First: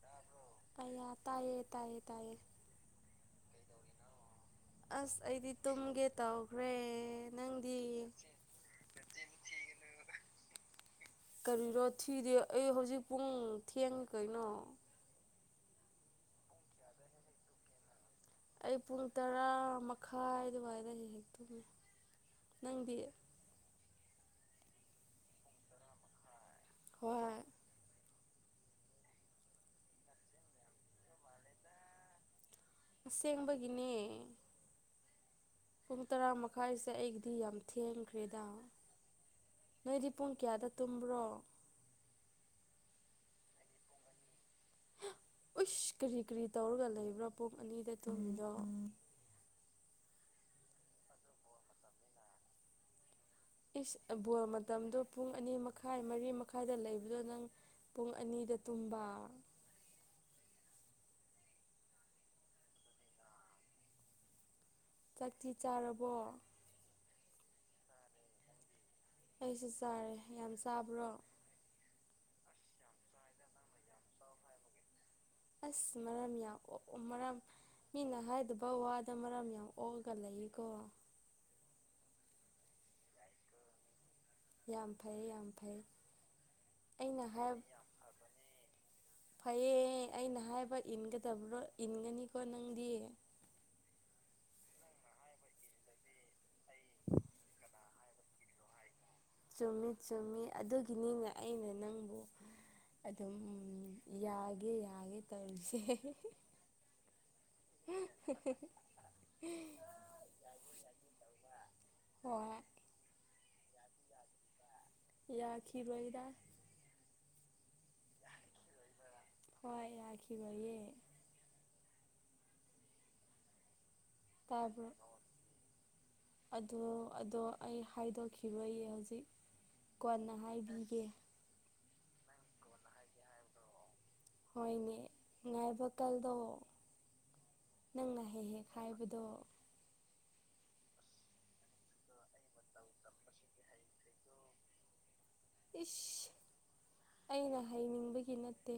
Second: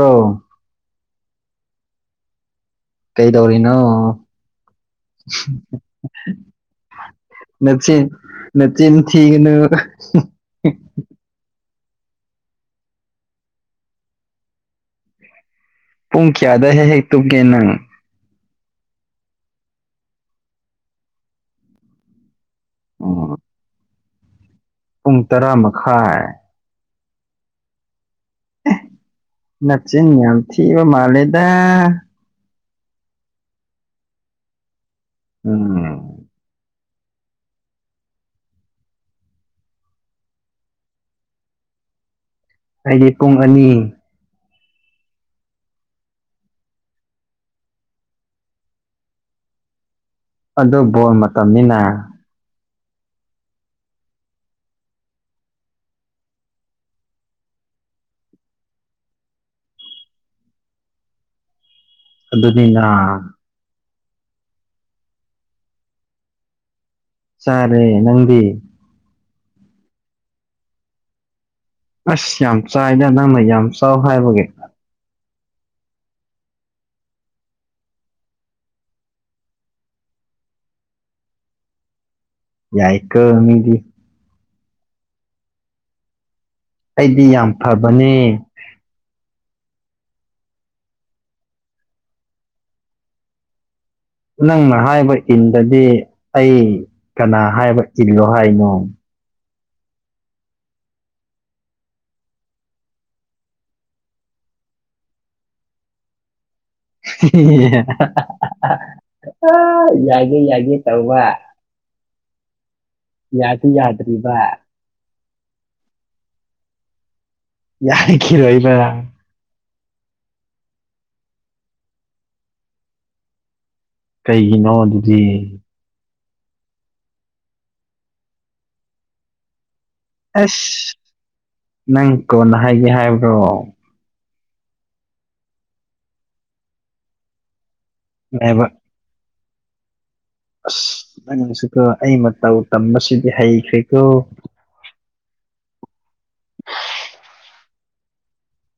꯭ꯔꯣ ꯑꯌꯥ ꯇꯥꯏꯌꯦ ꯇꯥꯏꯌꯦ ꯇꯥꯏꯌꯦ ꯀꯩꯗꯧꯔꯤꯅꯣ ꯑꯁ ꯑꯩꯗꯤ ꯇꯨꯝꯒꯦ ꯇꯧꯈ꯭ꯔꯦ ꯅꯪꯗꯤ ꯅꯆꯤꯟ ꯅꯆꯤꯟ ꯊꯤꯒꯅꯨ ꯀꯔꯤꯔꯣ ꯊꯤꯗꯦ ꯑꯩ ꯍꯧꯖꯤꯛ ꯄꯨꯡ ꯊꯦꯡꯉ ꯀꯩꯅꯣ ꯄꯨꯡ ꯀꯌꯥꯗ ꯍꯦꯛ ꯍꯦꯛ ꯇꯨꯝꯒꯦ ꯅꯪ ꯑꯩ ꯄꯨꯡ ꯇꯔꯥ ꯃꯈꯥꯏ ꯑꯗꯨꯋꯥꯏꯗ ꯍꯦꯛ ꯍꯦꯛ ꯇꯨꯝꯃꯤ ꯅꯪꯗꯤ ꯎꯝ ꯄꯨꯡ ꯇꯔꯥ ꯃꯈꯥꯏ ꯍꯣꯏ ꯅꯆꯤꯟ ꯌꯥꯝ ꯊꯤꯕ ꯃꯥꯜꯂꯦꯗ ꯑꯁꯦꯡꯕꯒꯤꯅꯦ ꯎꯝ ꯄꯨꯡ ꯇꯔꯥ ꯃꯈꯥꯏꯁꯦ ꯑꯩꯒꯤꯗꯤ ꯌꯥꯝ ꯊꯦꯝꯈ꯭ꯔꯦꯗ ꯅꯣꯏꯗꯤ ꯄꯨꯡ ꯀꯌꯥꯗ ꯇꯨꯝꯕ꯭ꯔꯣ ꯑꯩꯗꯤ ꯄꯨꯡ ꯑꯅꯤ ꯑꯨꯁ ꯀꯔꯤ ꯀꯔꯤ ꯇꯧꯔꯒ ꯂꯩꯕ꯭ꯔꯥ ꯄꯨꯡ ꯑꯅꯤꯗ ꯇꯨꯝꯃꯤꯗꯣ ꯑꯗꯨ ꯕꯣꯜ ꯃꯇꯝꯅꯤꯅ ꯏꯁ ꯕꯣꯜ ꯃꯇꯝꯗꯣ ꯄꯨꯡ ꯑꯅꯤ ꯃꯈꯥꯏ ꯃꯔꯤ ꯃꯈꯥꯏꯗ ꯂꯩꯕꯗꯣ ꯅꯪ ꯄꯨꯡ ꯑꯅꯤꯗ ꯇꯨꯝꯕ ꯑꯗꯨꯅꯤꯅ ꯆꯥꯛꯛꯇꯤ ꯆꯥꯔꯕꯣ ꯆꯥꯔꯦ ꯅꯪꯗꯤ ꯑꯩꯁꯨ ꯆꯥꯔꯦ ꯌꯥꯝ ꯆꯥꯕ꯭ꯔꯣ ꯑꯁ ꯌꯥꯝ ꯆꯥꯏꯗ ꯅꯪꯅ ꯌꯥꯝ ꯆꯥꯎ ꯍꯥꯏꯕꯒꯤ ꯑꯁ ꯃꯔꯝ ꯌꯥꯎ ꯑꯣ ꯃꯔꯝ ꯃꯤꯅ ꯍꯥꯏꯗꯕ ꯋꯥꯗ ꯃꯔꯝ ꯌꯥꯝ ꯑꯣꯛꯑꯒ ꯂꯩꯌꯦꯀꯣ ꯌꯥꯏꯀꯣ ꯃꯤꯗꯤ ꯌꯥꯝ ꯐꯩ ꯌꯥꯝ ꯐꯩ ꯑꯩꯅ ꯑꯩꯗꯤ ꯌꯥꯝ ꯍꯥꯏ ꯐꯕꯅꯦ ꯐꯩꯌꯦ ꯑꯩꯅ ꯍꯥꯏꯕ ꯏꯟꯒꯗꯕ꯭ꯔꯣ ꯏꯟꯒꯅꯤꯀꯣ ꯅꯪꯗꯤ ꯅꯪꯅ ꯍꯥꯏꯕ ꯏꯟꯗꯗꯤ ꯑꯩ ꯀꯅꯥ ꯍꯥꯏꯕ ꯏꯜꯂꯣ ꯍꯥꯏꯅꯣ ꯆꯨꯝꯃꯤ ꯆꯨꯝꯃꯤ ꯑꯗꯨꯒꯤꯅꯤꯅ ꯑꯩꯅ ꯅꯪꯕꯨ ꯑꯗꯨꯝ ꯌꯥꯒꯦ ꯌꯥꯒꯦ ꯇꯧꯔꯤꯁꯦ [unintelligible] ꯌꯥꯒꯦ ꯌꯥꯒꯦ ꯇꯧꯕ ꯍꯣꯏ ꯌꯥꯗꯤ ꯌꯥꯗ꯭ꯔꯤꯕꯔꯤꯕ ꯌꯥꯈꯤꯔꯣꯏꯗ ꯌꯥꯈꯤꯔꯣꯏꯕ ꯍꯣꯏ ꯌꯥꯈꯤꯔꯣꯏꯌꯦ ꯀꯩꯒꯤꯅꯣ ꯇꯥꯕ꯭ꯔꯣ ꯑꯗꯨꯗꯤ ꯑꯗꯣ ꯑꯗꯣ ꯑꯩ ꯍꯥꯏꯗꯣꯛꯔꯣꯏꯌꯦ ꯍꯧꯖꯤꯛ ꯀꯣꯟꯅ ꯑꯩꯁ ꯍꯥꯏꯕꯤꯒꯦ ꯅꯪ ꯀꯣꯟꯅ ꯍꯥꯏꯒꯦ ꯍꯥꯏꯕ꯭ꯔꯣ ꯍꯣꯏꯅꯦ ꯉꯥꯏꯕ ꯀꯜꯂꯣ ꯅꯪꯅ ꯍꯦꯛ ꯍꯥꯏꯕ ꯍꯦꯛ ꯍꯥꯏꯕꯗꯣ ꯑꯁ ꯅꯪꯁꯨꯀꯣ ꯑꯩ ꯃꯇꯧ ꯇꯝꯕꯁꯤꯗꯤ ꯍꯩꯈ꯭ꯔꯦꯀꯣ ꯏꯁ ꯑꯩꯅ ꯍꯥꯏꯅꯤꯡꯕꯒꯤ ꯅꯠꯇꯦ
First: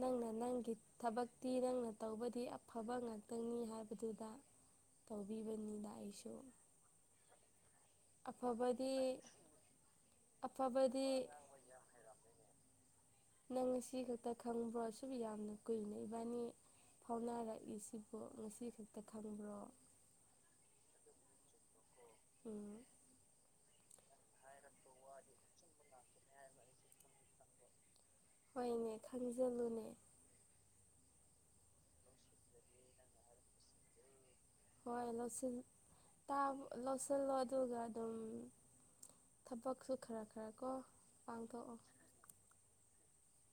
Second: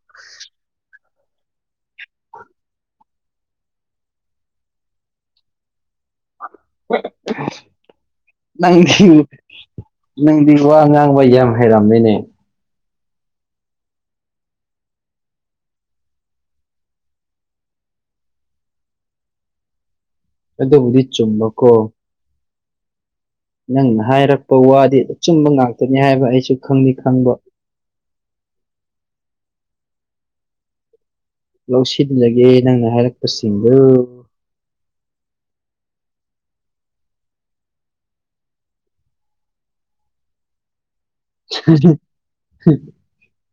ꯅꯪꯅ ꯅꯪꯒꯤ ꯊꯕꯛꯇꯤ ꯅꯪꯅ ꯇꯧꯕꯗꯤ ꯑꯐꯕ ꯉꯥꯛꯇꯅꯤ ꯍꯥꯏꯕꯗꯨꯗ ꯇꯧꯕꯤꯕꯅꯤꯗ ꯑꯩꯁꯨ [unintelligible] ꯑꯐꯕꯗꯤ ꯅꯪꯗꯤ ꯅꯪꯗꯤ ꯋꯥ ꯑꯐꯕꯗꯤ ꯉꯥꯡꯕ ꯌꯥꯝ ꯍꯩꯔꯝꯃꯦꯅꯦ ꯅꯪ ꯉꯁꯤ ꯈꯛꯇ ꯈꯪꯕ꯭ꯔꯣ ꯁꯨ ꯌꯥꯝꯅ ꯀꯨꯏꯅ ꯏꯕꯥꯅꯤ ꯐꯥꯎꯅꯔꯛꯏꯁꯤꯕꯨ ꯉꯁꯤ ꯈꯛꯇ ꯈꯪꯕ꯭ꯔꯣ ꯑꯗꯨꯕꯨꯗꯤ ꯆꯨꯝꯕꯀꯣ ꯎꯝ ꯅꯪꯅ ꯍꯥꯏꯔꯛꯄ ꯋꯥꯗꯤ ꯑꯆꯨꯝꯕ ꯉꯥꯛꯇꯅꯤ ꯍꯥꯏꯕ ꯑꯩꯁꯨ ꯈꯪꯗꯤ ꯈꯪꯕ ꯍꯣꯏꯅꯦ ꯈꯪꯖꯜꯂꯨꯅꯦ ꯂꯧꯁꯤꯟꯖꯒꯦ ꯅꯪꯅ ꯍꯥꯏꯔꯛꯄꯁꯤꯡꯗꯣ ꯍꯣꯏ ꯂꯧꯁꯤꯜ ꯇꯥꯕ ꯂꯧꯁꯤꯜꯂꯣ ꯑꯗꯨꯒ ꯑꯗꯨꯝ ꯊꯕꯛꯁꯨ ꯈꯔ ꯈꯔ ꯀꯣ ꯄꯥꯡꯊꯣꯛꯑꯣ [unintelligible]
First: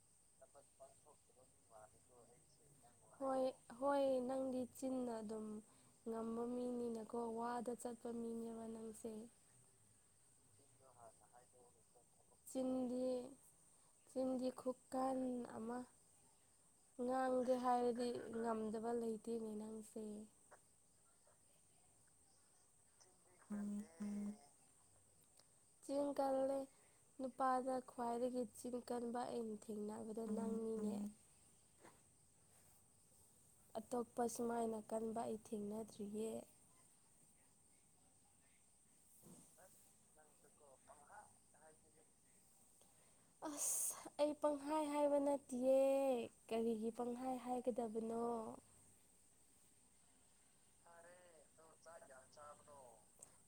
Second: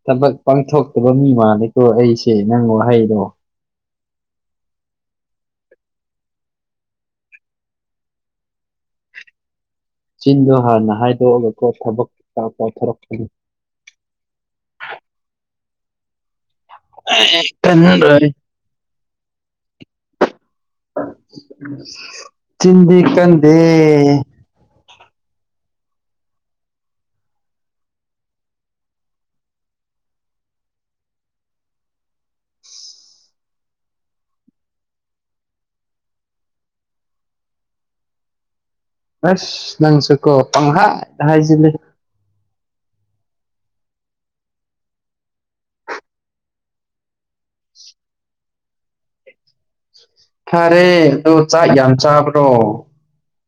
ꯊꯕꯛ ꯄꯥꯡꯊꯣꯛꯇꯕ ꯃꯤ ꯃꯥꯜꯂꯦꯀꯣ ꯑꯩꯁꯦ ꯅꯪ ꯋꯥꯍꯩꯗꯣ ꯍꯣꯏ ꯍꯣꯏ ꯅꯪꯗꯤ ꯆꯤꯟꯅ ꯑꯗꯨꯝ ꯉꯝꯕ ꯃꯤꯅꯤꯅꯀꯣ ꯋꯥꯗ ꯆꯠꯄ ꯃꯤꯅꯦꯕ ꯅꯪꯁꯦ ꯆꯤꯟꯗꯣ ꯍꯥꯟꯅ ꯍꯥꯏꯗꯣꯛꯑꯒꯀꯣ ꯊꯕꯛꯇꯥ ꯆꯤꯟꯗꯤ ꯇꯧꯊꯣꯔꯛꯄꯅꯦ ꯆꯤꯟꯗꯤ ꯈꯨꯀꯟ ꯑꯃ ꯉꯥꯡꯒꯦ ꯍꯥꯏꯔꯗꯤ ꯀꯟꯔꯣꯏ ꯉꯝꯗꯕ ꯂꯩꯇꯦꯅꯦ ꯅꯪꯁꯦ ꯆꯤꯟꯗꯤ ꯀꯟ ꯆꯤꯟ ꯀꯜꯂꯦ ꯅꯨꯄꯥꯗ ꯈ꯭ꯋꯥꯏꯗꯒꯤ ꯆꯤꯟ ꯀꯟꯕ ꯑꯩꯅ ꯊꯦꯡꯅꯕꯗ ꯅꯪꯅꯤꯅꯦ ꯑꯇꯣꯞꯄ ꯁꯨꯃꯥꯏꯅ ꯀꯟꯕ ꯑꯩ ꯊꯦꯡꯅꯗ꯭ꯔꯤꯌꯦ ꯑꯁ ꯅꯪꯁꯨꯀꯣ ꯄꯪꯍꯥꯏꯗ ꯍꯥꯏꯖꯤꯜꯂꯦ ꯑꯁ ꯑꯩ ꯄꯪꯍꯥꯏ ꯍꯥꯏꯕ ꯅꯠꯇꯤꯌꯦ ꯀꯔꯤꯒꯤ ꯄꯪꯍꯥꯏ ꯍꯥꯏꯒꯗꯕꯅꯣ ꯐꯔꯦ ꯑꯗꯣ ꯆꯥꯛ ꯌꯥꯝ ꯆꯥꯕꯔꯣ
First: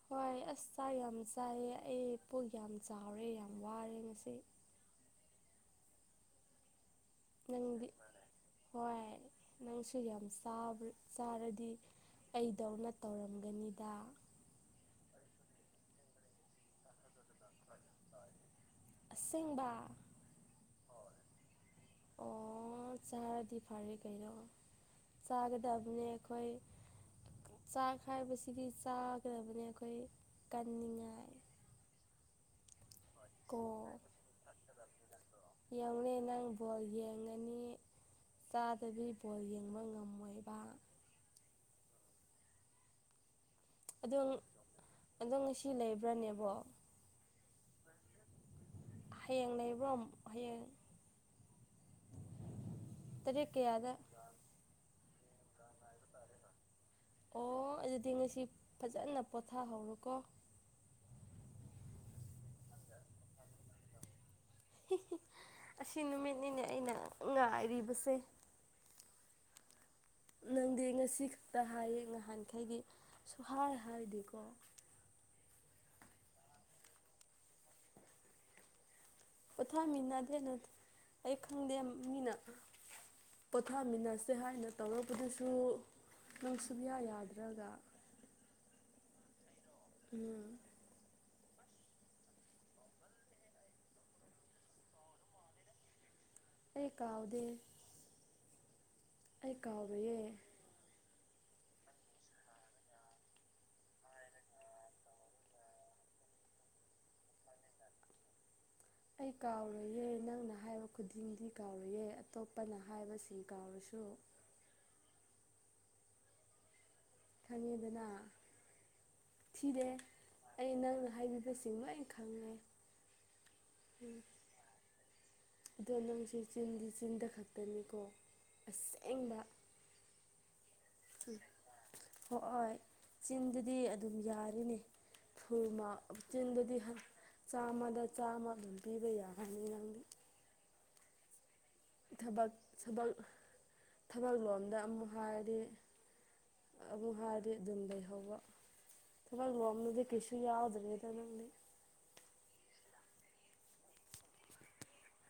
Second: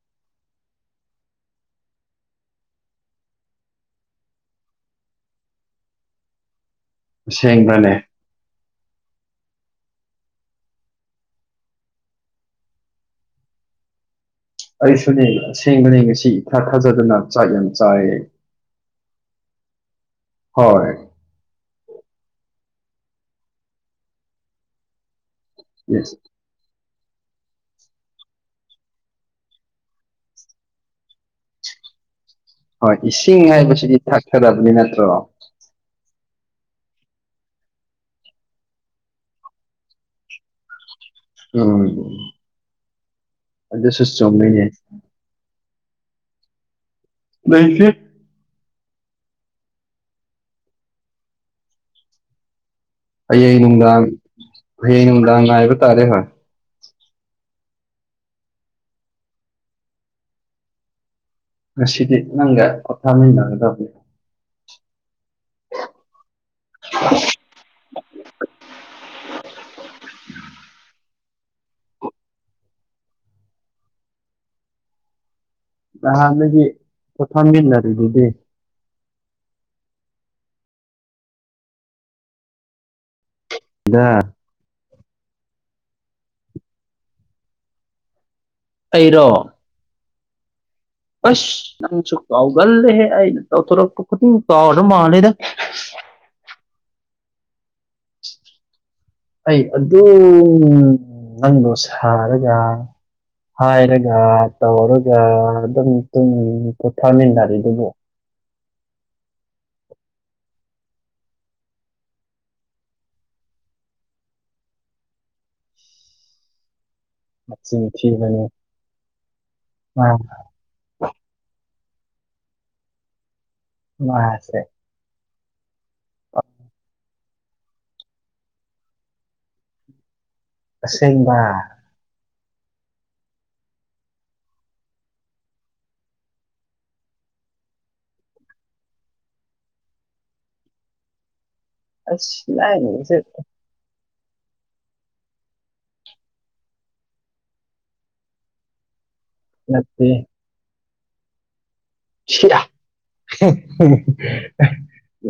ꯍꯣꯏ ꯑꯁ ꯆꯥꯛ ꯌꯥꯝ ꯆꯥꯏꯌꯦ ꯑꯩ ꯄꯨꯛ ꯌꯥꯝ ꯆꯥꯎꯔꯦ ꯌꯥꯝ ꯋꯥꯔꯦ ꯉꯁꯤ ꯅꯪꯗꯤ ꯑꯁꯦꯡꯕꯅꯦ ꯍꯣꯏ ꯅꯪꯁꯨ ꯌꯥꯝ ꯆꯥꯕꯔ ꯆꯥꯔꯗꯤ ꯑꯩꯗꯧꯅ ꯇꯧꯔꯝꯒꯅꯤꯗꯥ ꯑꯩꯁꯨꯅꯦ ꯑꯁꯦꯡꯕꯅꯦ ꯉꯁꯤ ꯏꯊꯥ ꯊꯥꯖꯗꯅ ꯆꯥꯛ ꯌꯥꯝ ꯆꯥꯏꯌꯦ ꯑꯁꯦꯡꯕꯥ ꯍꯣꯏ ꯑꯣ ꯆꯥꯔꯗꯤ ꯐꯔꯦ ꯀꯩꯅꯣ ꯆꯥꯒꯗꯕꯅꯦ ꯑꯩꯈꯣꯏ ꯆꯥꯛ ꯍꯥꯏꯕꯁꯤꯗꯤ ꯆꯥꯒꯗꯕꯅꯦ ꯑꯩꯈꯣꯏ ꯀꯟꯅꯤꯡꯉꯥꯏ ꯍꯣꯏ ꯏꯁꯤꯡ ꯀꯣ ꯍꯥꯏꯕꯁꯤꯗꯤ ꯊꯛꯀꯗꯕꯅꯦ ꯅꯠꯇ꯭ꯔꯣ ꯌꯦꯡꯅꯦ ꯅꯪ ꯕꯣꯜ ꯌꯦꯡꯉꯅꯤ ꯆꯥꯗꯗꯤ ꯕꯣꯜ ꯌꯦꯡꯕ ꯉꯝꯃꯣꯏꯕꯥ ꯎꯝ ꯑꯗꯨꯁꯨ ꯑꯗꯣ ꯆꯨꯝꯃꯤꯅꯦ ꯑꯗꯣ ꯉꯁꯤ ꯂꯩꯕ꯭ꯔꯅꯦꯕꯣ ꯂꯩꯈꯤ ꯍꯌꯦꯡ ꯂꯩꯕ꯭ꯔꯣ ꯍꯌꯦꯡ ꯇꯔꯦꯠ ꯍꯌꯦꯡ ꯀꯌꯥꯗ ꯅꯨꯡꯗꯥꯡ ꯍꯌꯦꯡ ꯅꯨꯡꯗꯥꯡ ꯉꯥꯏꯕ ꯇꯥꯔꯦ ꯍꯣꯏ ꯑꯣ ꯑꯗꯨꯗꯤ ꯉꯁꯤ ꯐꯖꯅ ꯄꯣꯊꯥꯍꯧꯔꯣꯀꯣ ꯉꯁꯤꯗꯤ ꯅꯪꯒ ꯍꯞꯇꯥꯥ ꯃꯒꯗꯧ ꯑꯁꯤ ꯅꯨꯃꯤꯠꯅꯤꯅꯦ ꯑꯩꯅ ꯉꯥꯏꯔꯤꯕꯁꯦ ꯑ [unintelligible] ꯅꯪꯗꯤ ꯉꯁꯤ ꯈꯛꯇ ꯍꯥꯏꯌꯦ ꯅꯍꯥꯟꯈꯩꯒꯤ ꯁꯨꯍꯥꯏꯔ ꯍꯥꯏꯗꯤꯀꯣ ꯑꯜꯗꯒꯤ ꯄꯨꯊꯝꯂꯔ ꯑꯗꯨꯗꯤ ꯄꯣꯊꯥꯃꯤꯟꯅꯗꯦ ꯑꯩ ꯈꯪꯗꯦ ꯃꯤꯅ ꯗ ꯄꯣꯊꯥꯃꯤꯟꯅꯁꯦ ꯍꯥꯏꯅ ꯇꯧꯔꯛꯄꯗꯨꯁꯨ ꯅꯨꯡ ꯁꯨꯡꯌꯥ ꯌꯥꯗ꯭ꯔꯒ ꯑꯩꯔꯣ ꯎꯝ ꯑꯁ ꯅꯪꯁꯨ ꯀꯥꯎꯒꯜꯂꯦꯍꯦ ꯑꯩꯅ ꯇꯧꯊꯣꯔꯛꯄ ꯈꯨꯗꯤꯡ ꯀꯥꯎꯔꯗ ꯃꯥꯜꯂꯦꯗ ꯑꯩ ꯀꯥꯎꯗ ꯑꯩ ꯑꯗꯨ ꯀꯥꯎꯔꯣꯏꯌꯦ ꯎꯝ ꯅꯪꯗꯣ ꯁꯥꯔꯒ ꯍꯥꯏꯔꯒ ꯇꯧꯔꯒ ꯑꯗꯨꯝ ꯄꯣꯊꯥꯃꯤꯟꯅꯔꯤꯗꯨꯕꯨꯣ ꯑꯩ ꯀꯥꯎꯔꯌꯦ ꯅꯪꯅ ꯍꯥꯏꯕ ꯈꯨꯗꯤꯡꯗꯤ ꯀꯥꯎꯔꯌꯦ ꯑꯇꯣꯞꯄꯅ ꯍꯥꯏꯕꯁꯤ ꯀꯥꯎꯔꯁꯨ ꯃꯆꯤꯟ ꯈꯪꯉꯗꯅ ꯊꯤꯕꯅꯤ ꯊꯤꯔꯦ ꯃꯥ ꯑꯩ ꯅꯪꯅ ꯍꯥꯏꯕꯤꯕꯕꯁꯤꯃ ꯑꯩ ꯈꯪꯉꯦ ꯎꯝ ꯃꯥꯁꯦ ꯑꯗꯣ ꯅꯪꯁꯦ ꯆꯤꯟꯗꯤ ꯆꯤꯟꯗ ꯈꯛꯇꯅꯤꯀꯣ ꯑꯁꯦꯡꯕ ꯑꯁꯦꯡꯕ ꯍꯣꯏꯣꯏ ꯆꯤꯟꯗꯗꯤ ꯑꯗꯨꯝ ꯌꯥꯔꯤꯅꯦ ꯊꯨꯃ ꯆꯤꯟꯗꯗꯤ ꯆꯥꯝꯃꯗ ꯆꯥꯝꯃ ꯑꯗꯨꯝ ꯄꯤꯕ ꯌꯥꯔꯅꯤ ꯅꯪꯗꯤ ꯊꯕꯛ ꯑꯁ ꯂꯥꯏꯔꯕꯁꯦ ꯊꯕꯛ ꯂꯣꯝꯗ ꯑꯃꯨꯛ ꯍꯥꯏꯔꯗꯤ ꯑꯃꯨꯛ ꯍꯥꯏꯔꯗꯤ ꯑꯗꯨꯝ ꯂꯩꯍꯧꯕ ꯊꯕꯛ ꯂꯣꯝꯗꯗꯤ ꯅꯠꯇꯦ ꯀꯩꯁꯨ ꯌꯥꯎꯗ꯭ꯔꯦꯗ ꯅꯪꯗꯤ ꯁꯤꯌꯥ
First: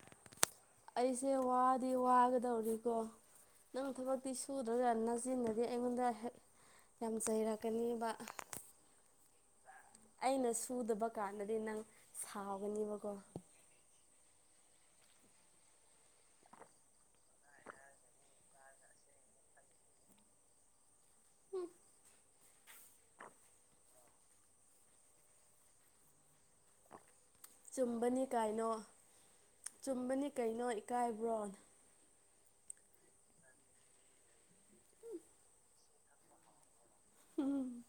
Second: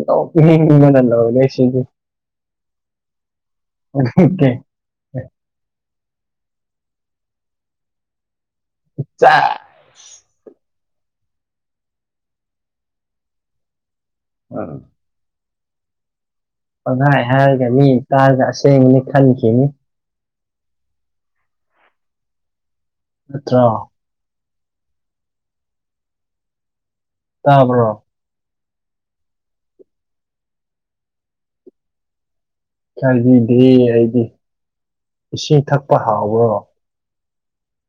ꯅꯣꯛ ꯅꯤꯡꯕꯥꯅꯥ ꯂꯣꯏꯔꯦ ꯁꯤꯗꯤ ꯗꯣ ꯋꯥꯒꯗꯣꯔꯦꯀꯣ ꯅꯪ ꯊꯕꯛꯇꯤ ꯁꯨ ꯑꯗꯨꯒ ꯅꯆꯤꯟꯅꯗꯤ ꯑꯩꯉꯣꯟꯗ ꯍꯦꯛ ꯌꯥꯝ ꯆꯩꯔꯛꯀꯅꯤꯕ ꯆ [unintelligible] ꯑꯩꯅ ꯁꯨꯗꯕ ꯀꯥꯟꯗꯗꯤ ꯅꯪ ꯁꯥꯎꯒꯅꯦꯕꯀꯣ ꯍ [unintelligible] ꯄꯪꯈꯥꯏ ꯍꯥꯏꯔꯒ ꯃꯤ ꯇꯥꯔꯒ ꯑꯁꯦꯡꯕꯅꯤ ꯈꯟꯈꯤꯅꯤ ꯍꯝ ꯅꯠꯇ꯭ꯔꯣ ꯇꯥꯕ꯭ꯔꯣ ꯆꯨꯝꯕꯅꯤ ꯀꯥꯏꯅꯣ ꯆꯨꯝꯕꯅꯤ ꯀꯩꯅꯣ ꯏꯀꯥꯏꯕ꯭ꯔꯣ ꯏꯀꯥꯏꯕꯤꯗꯤꯌꯦ ꯑꯩꯗꯤ ꯏꯁꯤꯡ ꯊꯛꯄ ꯍꯥꯎꯕ꯭ꯔꯣ ꯎꯝ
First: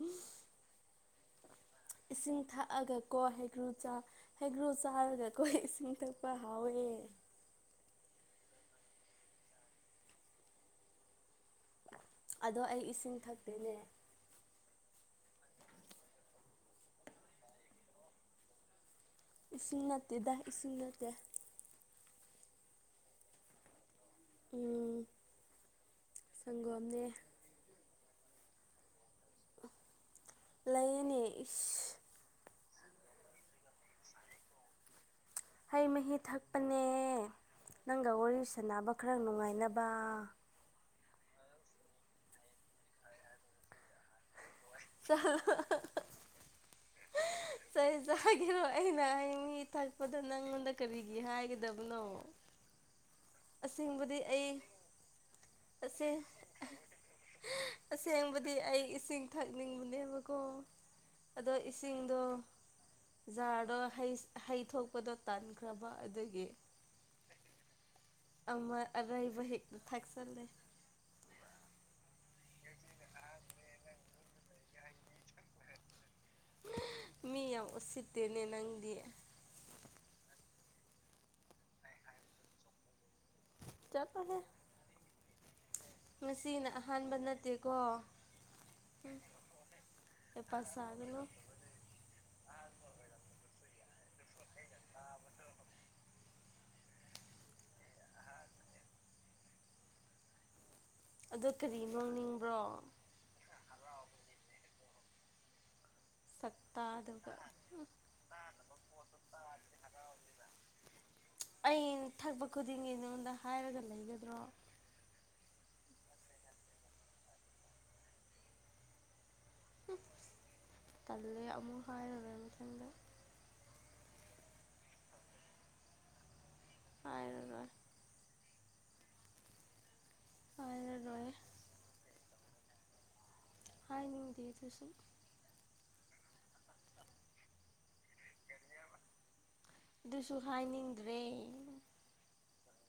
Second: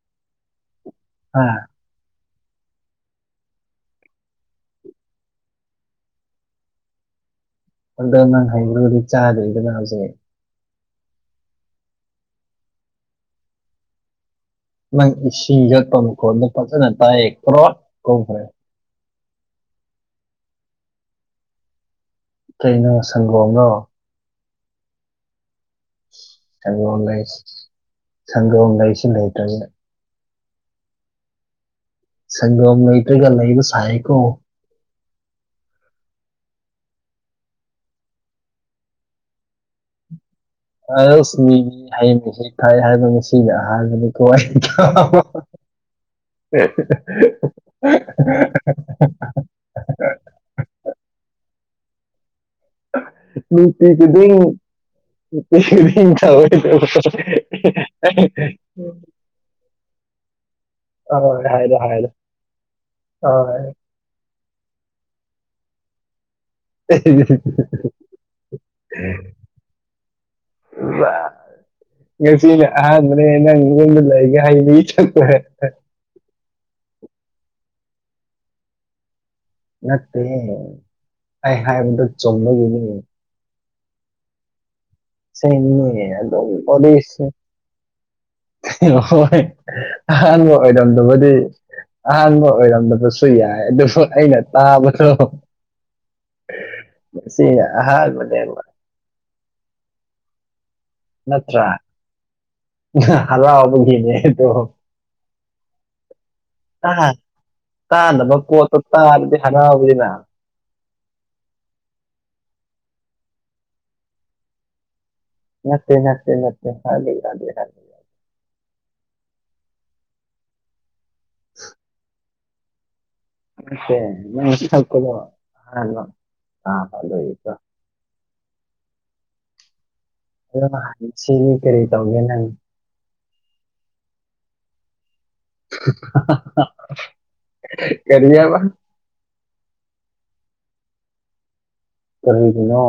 ꯑ ꯏꯁꯤꯡ ꯊꯛꯑꯒꯀꯣ ꯍꯩꯒ꯭ꯔꯨ ꯆꯥ ꯍꯩꯒ꯭ꯔꯨ ꯆꯥꯔꯒ ꯀꯣꯏ ꯏꯁꯤꯡ ꯊꯛꯄ ꯍꯥꯎꯋꯦ ꯑꯗꯣ ꯅꯪ ꯍꯥꯏꯅꯤꯡꯒꯗꯤ ꯆꯥꯗ꯭ꯔꯤꯗꯅ ꯍꯧꯖꯤꯛ ꯑꯗꯣ ꯑꯩ ꯏꯁꯤꯡ ꯊꯛꯇꯦꯅꯦ ꯅꯪ ꯏꯁꯤꯡ ꯌꯣꯠꯄ ꯃꯈꯣꯟꯗꯣ ꯐꯖꯅ ꯇꯥꯏꯌꯦꯛ ꯀ꯭ꯔꯣ ꯀꯧꯈ꯭ꯔꯦ ꯏꯁꯤꯡ ꯅꯠꯇꯦꯗ ꯏꯁꯤꯡ ꯅꯠꯇꯦ ꯀꯩꯅꯣ ꯁꯪꯒꯣꯝꯂꯣ ꯎꯝ ꯁꯪꯒꯣꯝ ꯁꯪꯒꯣꯝꯅꯦ ꯂꯩꯁ ꯁꯪꯒꯣꯝ ꯂꯩꯁꯨ ꯂꯩꯇꯔꯕ ꯂꯩꯌꯦꯅꯦ ꯏꯁ ꯁꯪꯒꯣꯝ ꯂꯩꯇ꯭ꯔꯒ ꯂꯩꯕ ꯁꯥꯏꯀꯣ ꯍꯩ ꯃꯍꯤ ꯊꯛꯄꯅꯦ ꯅꯪꯒ ꯋꯥꯔꯤ ꯁꯥꯟꯅꯕ ꯈꯔ ꯅꯨꯡꯉꯥꯏꯅꯕ ꯑꯁ ꯃꯤꯒꯤ ꯍꯩ ꯃꯍꯤ ꯊꯛꯑꯦ ꯍꯥꯏꯕ ꯉꯁꯤꯒꯤ ꯑꯍꯥꯟꯕꯅꯤ ꯍꯣꯏ ꯆꯠꯂꯣ ꯆꯩ ꯆꯥꯒꯦꯔꯣ ꯑꯩꯅ ꯍꯩ ꯃꯍꯤ ꯊꯛꯄꯗ ꯅꯪꯉꯣꯟꯗ ꯀꯔꯤꯒꯤ ꯍꯥꯏꯒꯗꯕꯅꯣ ꯑꯁꯦꯡꯕꯗꯤ ꯂꯩꯇꯦꯗꯨꯗꯤ ꯑꯩ ꯑꯁꯦ ꯆ ꯑꯁꯦꯡꯕꯗꯤ [unintelligible] ꯑꯩ ꯏꯁꯤꯡ ꯊꯛꯅꯤꯡꯕꯅꯦꯕꯀꯣ ꯍꯣꯏ ꯑꯗꯣ ꯍꯥꯏꯔꯣ ꯍꯥꯏꯔꯣ ꯏꯁꯤꯡꯗꯣ ꯍꯣꯏ ꯖꯥꯔꯗꯣ ꯍꯩ ꯍꯩ ꯊꯣꯛꯄꯗꯣ ꯇꯥꯟꯈ꯭ꯔꯕ ꯑꯗꯒꯤ ꯎ [unintelligible] ꯑꯃ ꯑꯔꯩꯕ ꯍꯦꯛꯇ ꯊꯥꯛꯆꯜꯂꯦ ꯋꯥ ꯉꯁꯤꯅꯦ ꯑꯍꯥꯟꯕꯅꯦ ꯅꯪ ꯉꯣꯟꯗ ꯂꯩꯒ ꯍꯩ ꯃꯍꯤ ꯊꯛꯄ ꯃꯤ ꯌꯥꯝ ꯎꯁꯤꯠꯇꯦꯅꯦ ꯅꯪꯗꯤ ꯅꯠꯇꯦ ꯑꯩ ꯍꯥꯏꯕꯗ ꯆꯨꯝꯕꯒꯤꯅꯤ ꯆꯊꯣꯍꯦ ꯑꯁꯦꯡꯕꯅꯦ ꯑꯗꯨꯝ ꯉꯁꯤꯅ ꯑꯍꯥꯟꯕ ꯋꯥꯔꯤꯁꯦ ꯅꯠꯇꯦꯀꯣ ꯍꯣꯏ ꯑꯍꯥꯟꯕ ꯍꯩꯄꯥ ꯁꯥꯒꯅꯨ ꯑꯣꯏꯔꯝꯗꯕꯗꯤ ꯑꯍꯥꯟꯕ ꯑꯣꯏꯔꯝꯗꯕꯁꯨ ꯌꯥꯏ ꯑꯗꯨꯕꯨ ꯑꯩꯅ ꯇꯥꯕꯗꯣ ꯁꯤ ꯑꯍꯥꯟꯕꯅꯦꯕ ꯑꯗꯣ ꯅꯠꯇ꯭ꯔ ꯀꯔꯤ ꯅꯣꯛꯅꯤꯡꯕ꯭ꯔꯣ ꯍꯔꯥꯎꯕꯒꯤꯅꯦꯗꯣ ꯁꯛꯇꯥ ꯗꯨꯒ ꯇꯥꯅꯕ ꯄꯣꯠꯇꯣ ꯇꯥꯔꯗꯤ ꯍꯔꯥꯎꯋꯤꯅ [unintelligible] [inaudible] ꯑ ꯊꯛꯄ ꯈꯨꯗꯤꯡꯒꯤ ꯅꯉꯣꯟꯗ ꯍꯥꯏꯔꯒ ꯂꯩꯒꯗ꯭ꯔꯣ ꯅꯠꯇꯦ ꯅꯠꯇꯦ ꯅꯠꯇꯦ [unintelligible] ꯍꯨꯝꯝ ꯇꯜꯂꯦ ꯑꯃꯨꯛ ꯍꯥꯏꯔꯔꯣꯏ ꯃꯊꯥꯡꯗ ꯑꯦ ꯅꯪꯅ ꯊꯛꯄꯗꯣ [unintelligible] ꯍꯥꯏꯔꯔꯣꯏ ꯑꯂꯣ ꯍꯥꯏꯔꯔꯣꯏ ꯁꯤ ꯀꯔꯤ ꯇꯧꯒꯦ ꯅꯪ ꯍꯥꯏ ꯅꯤꯡꯗꯤ ꯆꯁꯨ ꯀꯔꯤ ꯍꯥꯏꯕ ꯑꯗꯨꯁꯨ ꯍꯥꯏꯅꯤꯡꯗ꯭ꯔꯦ ꯀꯁꯤ ꯅ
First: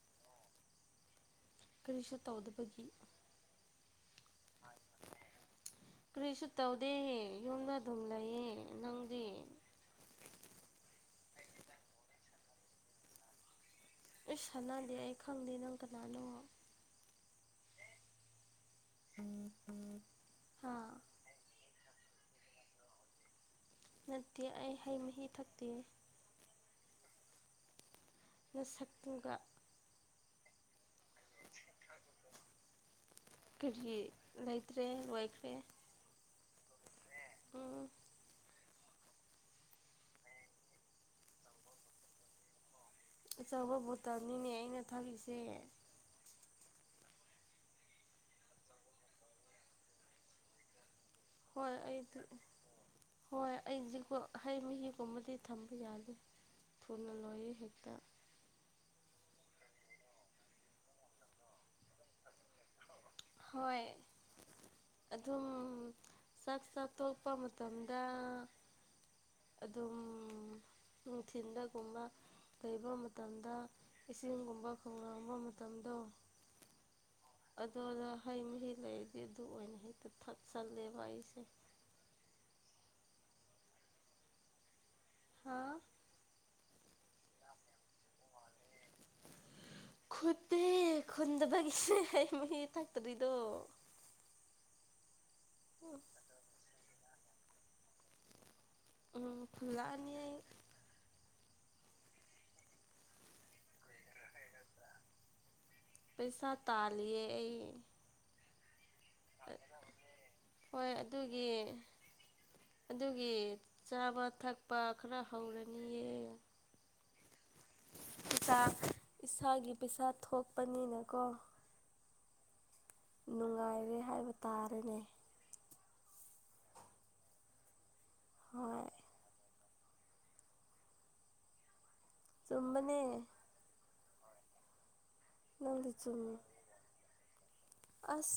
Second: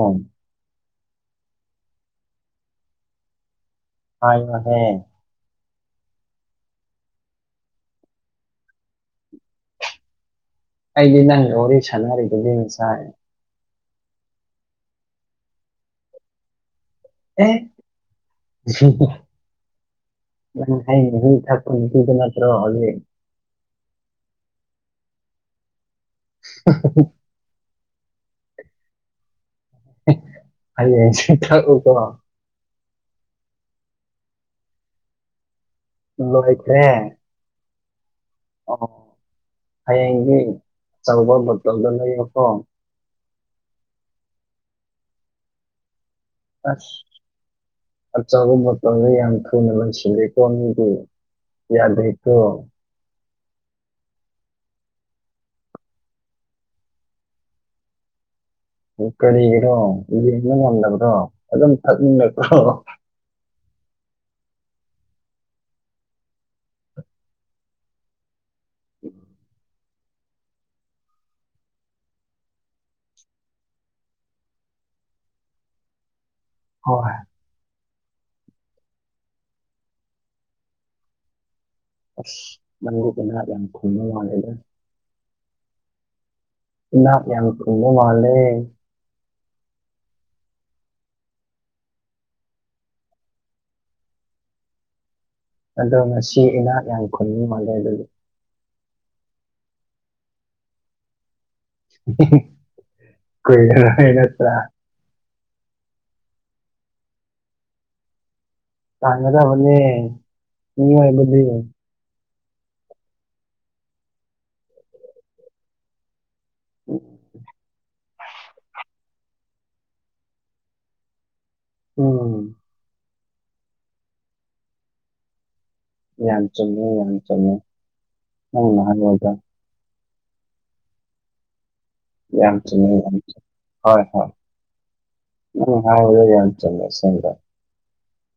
ꯀꯔꯤꯁꯨ ꯇꯧꯗꯕꯒꯤ ꯍ ꯃꯅꯦꯦ ꯀꯔꯤꯁꯨ ꯇꯧꯗꯦꯍꯦ ꯌꯨꯝꯗ ꯑꯗꯨꯝ ꯂꯩꯌꯦꯦ ꯅꯪꯗꯦ ꯑꯩꯗꯤ ꯅꯪ ꯌꯧꯔꯤ ꯁꯅꯥꯔꯗ ꯂꯩꯁꯥꯏ ꯏꯁ ꯁꯥꯟꯅꯗꯦ ꯑꯩ ꯈꯪꯗꯦ ꯅꯪ ꯀꯅꯥꯅꯣ ꯑꯦ ꯍꯥ ꯍ ꯊ ꯗꯅꯠꯇꯣ ꯍꯧꯦ ꯅꯠꯇꯦ ꯑꯩ ꯍꯩ ꯃꯍꯤ ꯊꯛꯇꯦ [unintelligible] ꯅ ꯁꯛꯇꯨꯒ ꯍꯥꯏ ꯆ ꯊ ꯀꯣ ꯀꯔꯤ ꯂꯩꯇ꯭ꯔꯦ ꯂꯣꯏꯈ꯭ꯔꯦ ꯂꯣꯏꯁꯦ ꯎꯝ ꯑꯣ ꯍꯌꯦꯡꯗꯤ ꯑꯆꯧꯕ ꯃꯇꯣꯜꯗꯣ ꯂꯩꯕꯀꯣ ꯑꯆꯧꯕ ꯕꯣꯇꯜꯅꯤꯅꯦ ꯑꯩꯅ ꯊꯝꯂꯤꯁꯦ ꯑꯁ ꯑꯆꯧꯕ ꯃꯇꯝꯗ ꯌꯥꯝ ꯊꯨꯅ ꯂ ꯁꯤꯂꯦꯀꯣ ꯃꯤꯒꯤ ꯍꯣꯏ ꯑꯩ ꯍꯣꯏ ꯑꯩꯁꯤ ꯍꯩ ꯃꯍꯤꯒꯨꯝꯕꯗꯤ ꯊꯝꯕ ꯌꯥꯗꯦ ꯊꯨꯅ ꯂꯣꯏꯌꯦ ꯍꯦꯛꯇ ꯀꯔꯤꯒꯤꯅꯣ ꯌꯦꯡꯕ ꯉꯝꯕ꯭ꯔꯣ ꯑꯗꯨꯝ ꯊꯛꯃꯤꯟꯅꯕ꯭ꯔꯣ ꯍꯣꯏ ꯑꯗꯨꯝ ꯆꯥꯛ ꯆꯊꯣꯛꯄ ꯃꯇꯝꯗ ꯎꯝ ꯑꯗꯨꯝ ꯅꯨꯡꯊꯤꯟꯗꯒꯨꯝꯕ ꯂꯩꯩꯕ ꯃꯇꯝꯗ ꯏꯁꯤꯡꯒꯨꯝꯕ ꯈꯣꯡꯅꯥꯕ ꯃꯇꯝꯗꯣ ꯍꯣꯏ ꯑꯗꯨꯗ ꯍꯩ ꯃꯍꯤ ꯂꯩꯔꯗꯤ ꯑꯗꯨ ꯑꯣꯏꯅ ꯍꯦꯛꯇ ꯊꯠꯆꯜꯂꯦꯕ ꯑꯩꯁꯦ ꯑꯁ ꯅꯪꯒꯗꯅ ꯌꯥꯝ ꯈꯨꯝꯅ ꯃꯥꯂꯦꯗ ꯍꯥꯥ ꯏ ꯌꯥꯝ ꯀ ꯏꯅ ꯃꯥꯜꯂꯤ ꯈꯠꯇꯦ ꯈꯨꯟꯕꯒꯤꯁꯦ ꯃ ꯊꯥꯛꯇꯔꯤꯗꯣ ꯑꯗꯣ ꯉꯁꯤ ꯏꯅꯥꯠ ꯌꯥꯝ ꯈꯨꯟꯅꯤ ꯃꯥꯜꯂꯦ ꯑꯗꯨꯗꯤ ꯎꯝ ꯐꯨꯂꯅꯤ ꯀꯣꯏ ꯅꯠꯇ ꯄꯩꯁꯥ ꯇꯥꯜꯂꯤ ꯑꯩ ꯇꯥꯟꯒꯗꯕꯅꯦ ꯍꯣꯏ ꯃꯤꯑꯣꯏꯕꯗꯤ ꯑꯗꯨꯒꯤ ꯑꯗꯨꯒꯤ ꯆꯥꯕ ꯊꯛꯄ ꯈꯔ ꯍꯧꯔꯅꯤꯌꯦ ꯎꯝ ꯍꯇꯥ ꯏꯁꯥꯒꯤ ꯄꯩꯁꯥ ꯊꯣꯛꯄꯅꯤꯅ ꯀꯣ ꯎꯝ ꯅꯨꯡꯉꯥꯏꯔꯦ ꯍꯥꯏꯕ ꯇꯥꯔꯦꯅꯦ ꯌꯥꯟ ꯆꯨꯝꯃꯦ ꯌꯦꯟ ꯆꯃꯦ ꯅꯅ ꯍꯣꯏ ꯍꯒ ꯌꯥꯝꯇ ꯆꯨꯝꯕꯅꯦ ꯍ ꯍ ꯅꯪꯗꯤ ꯆꯨꯝ ꯑꯁ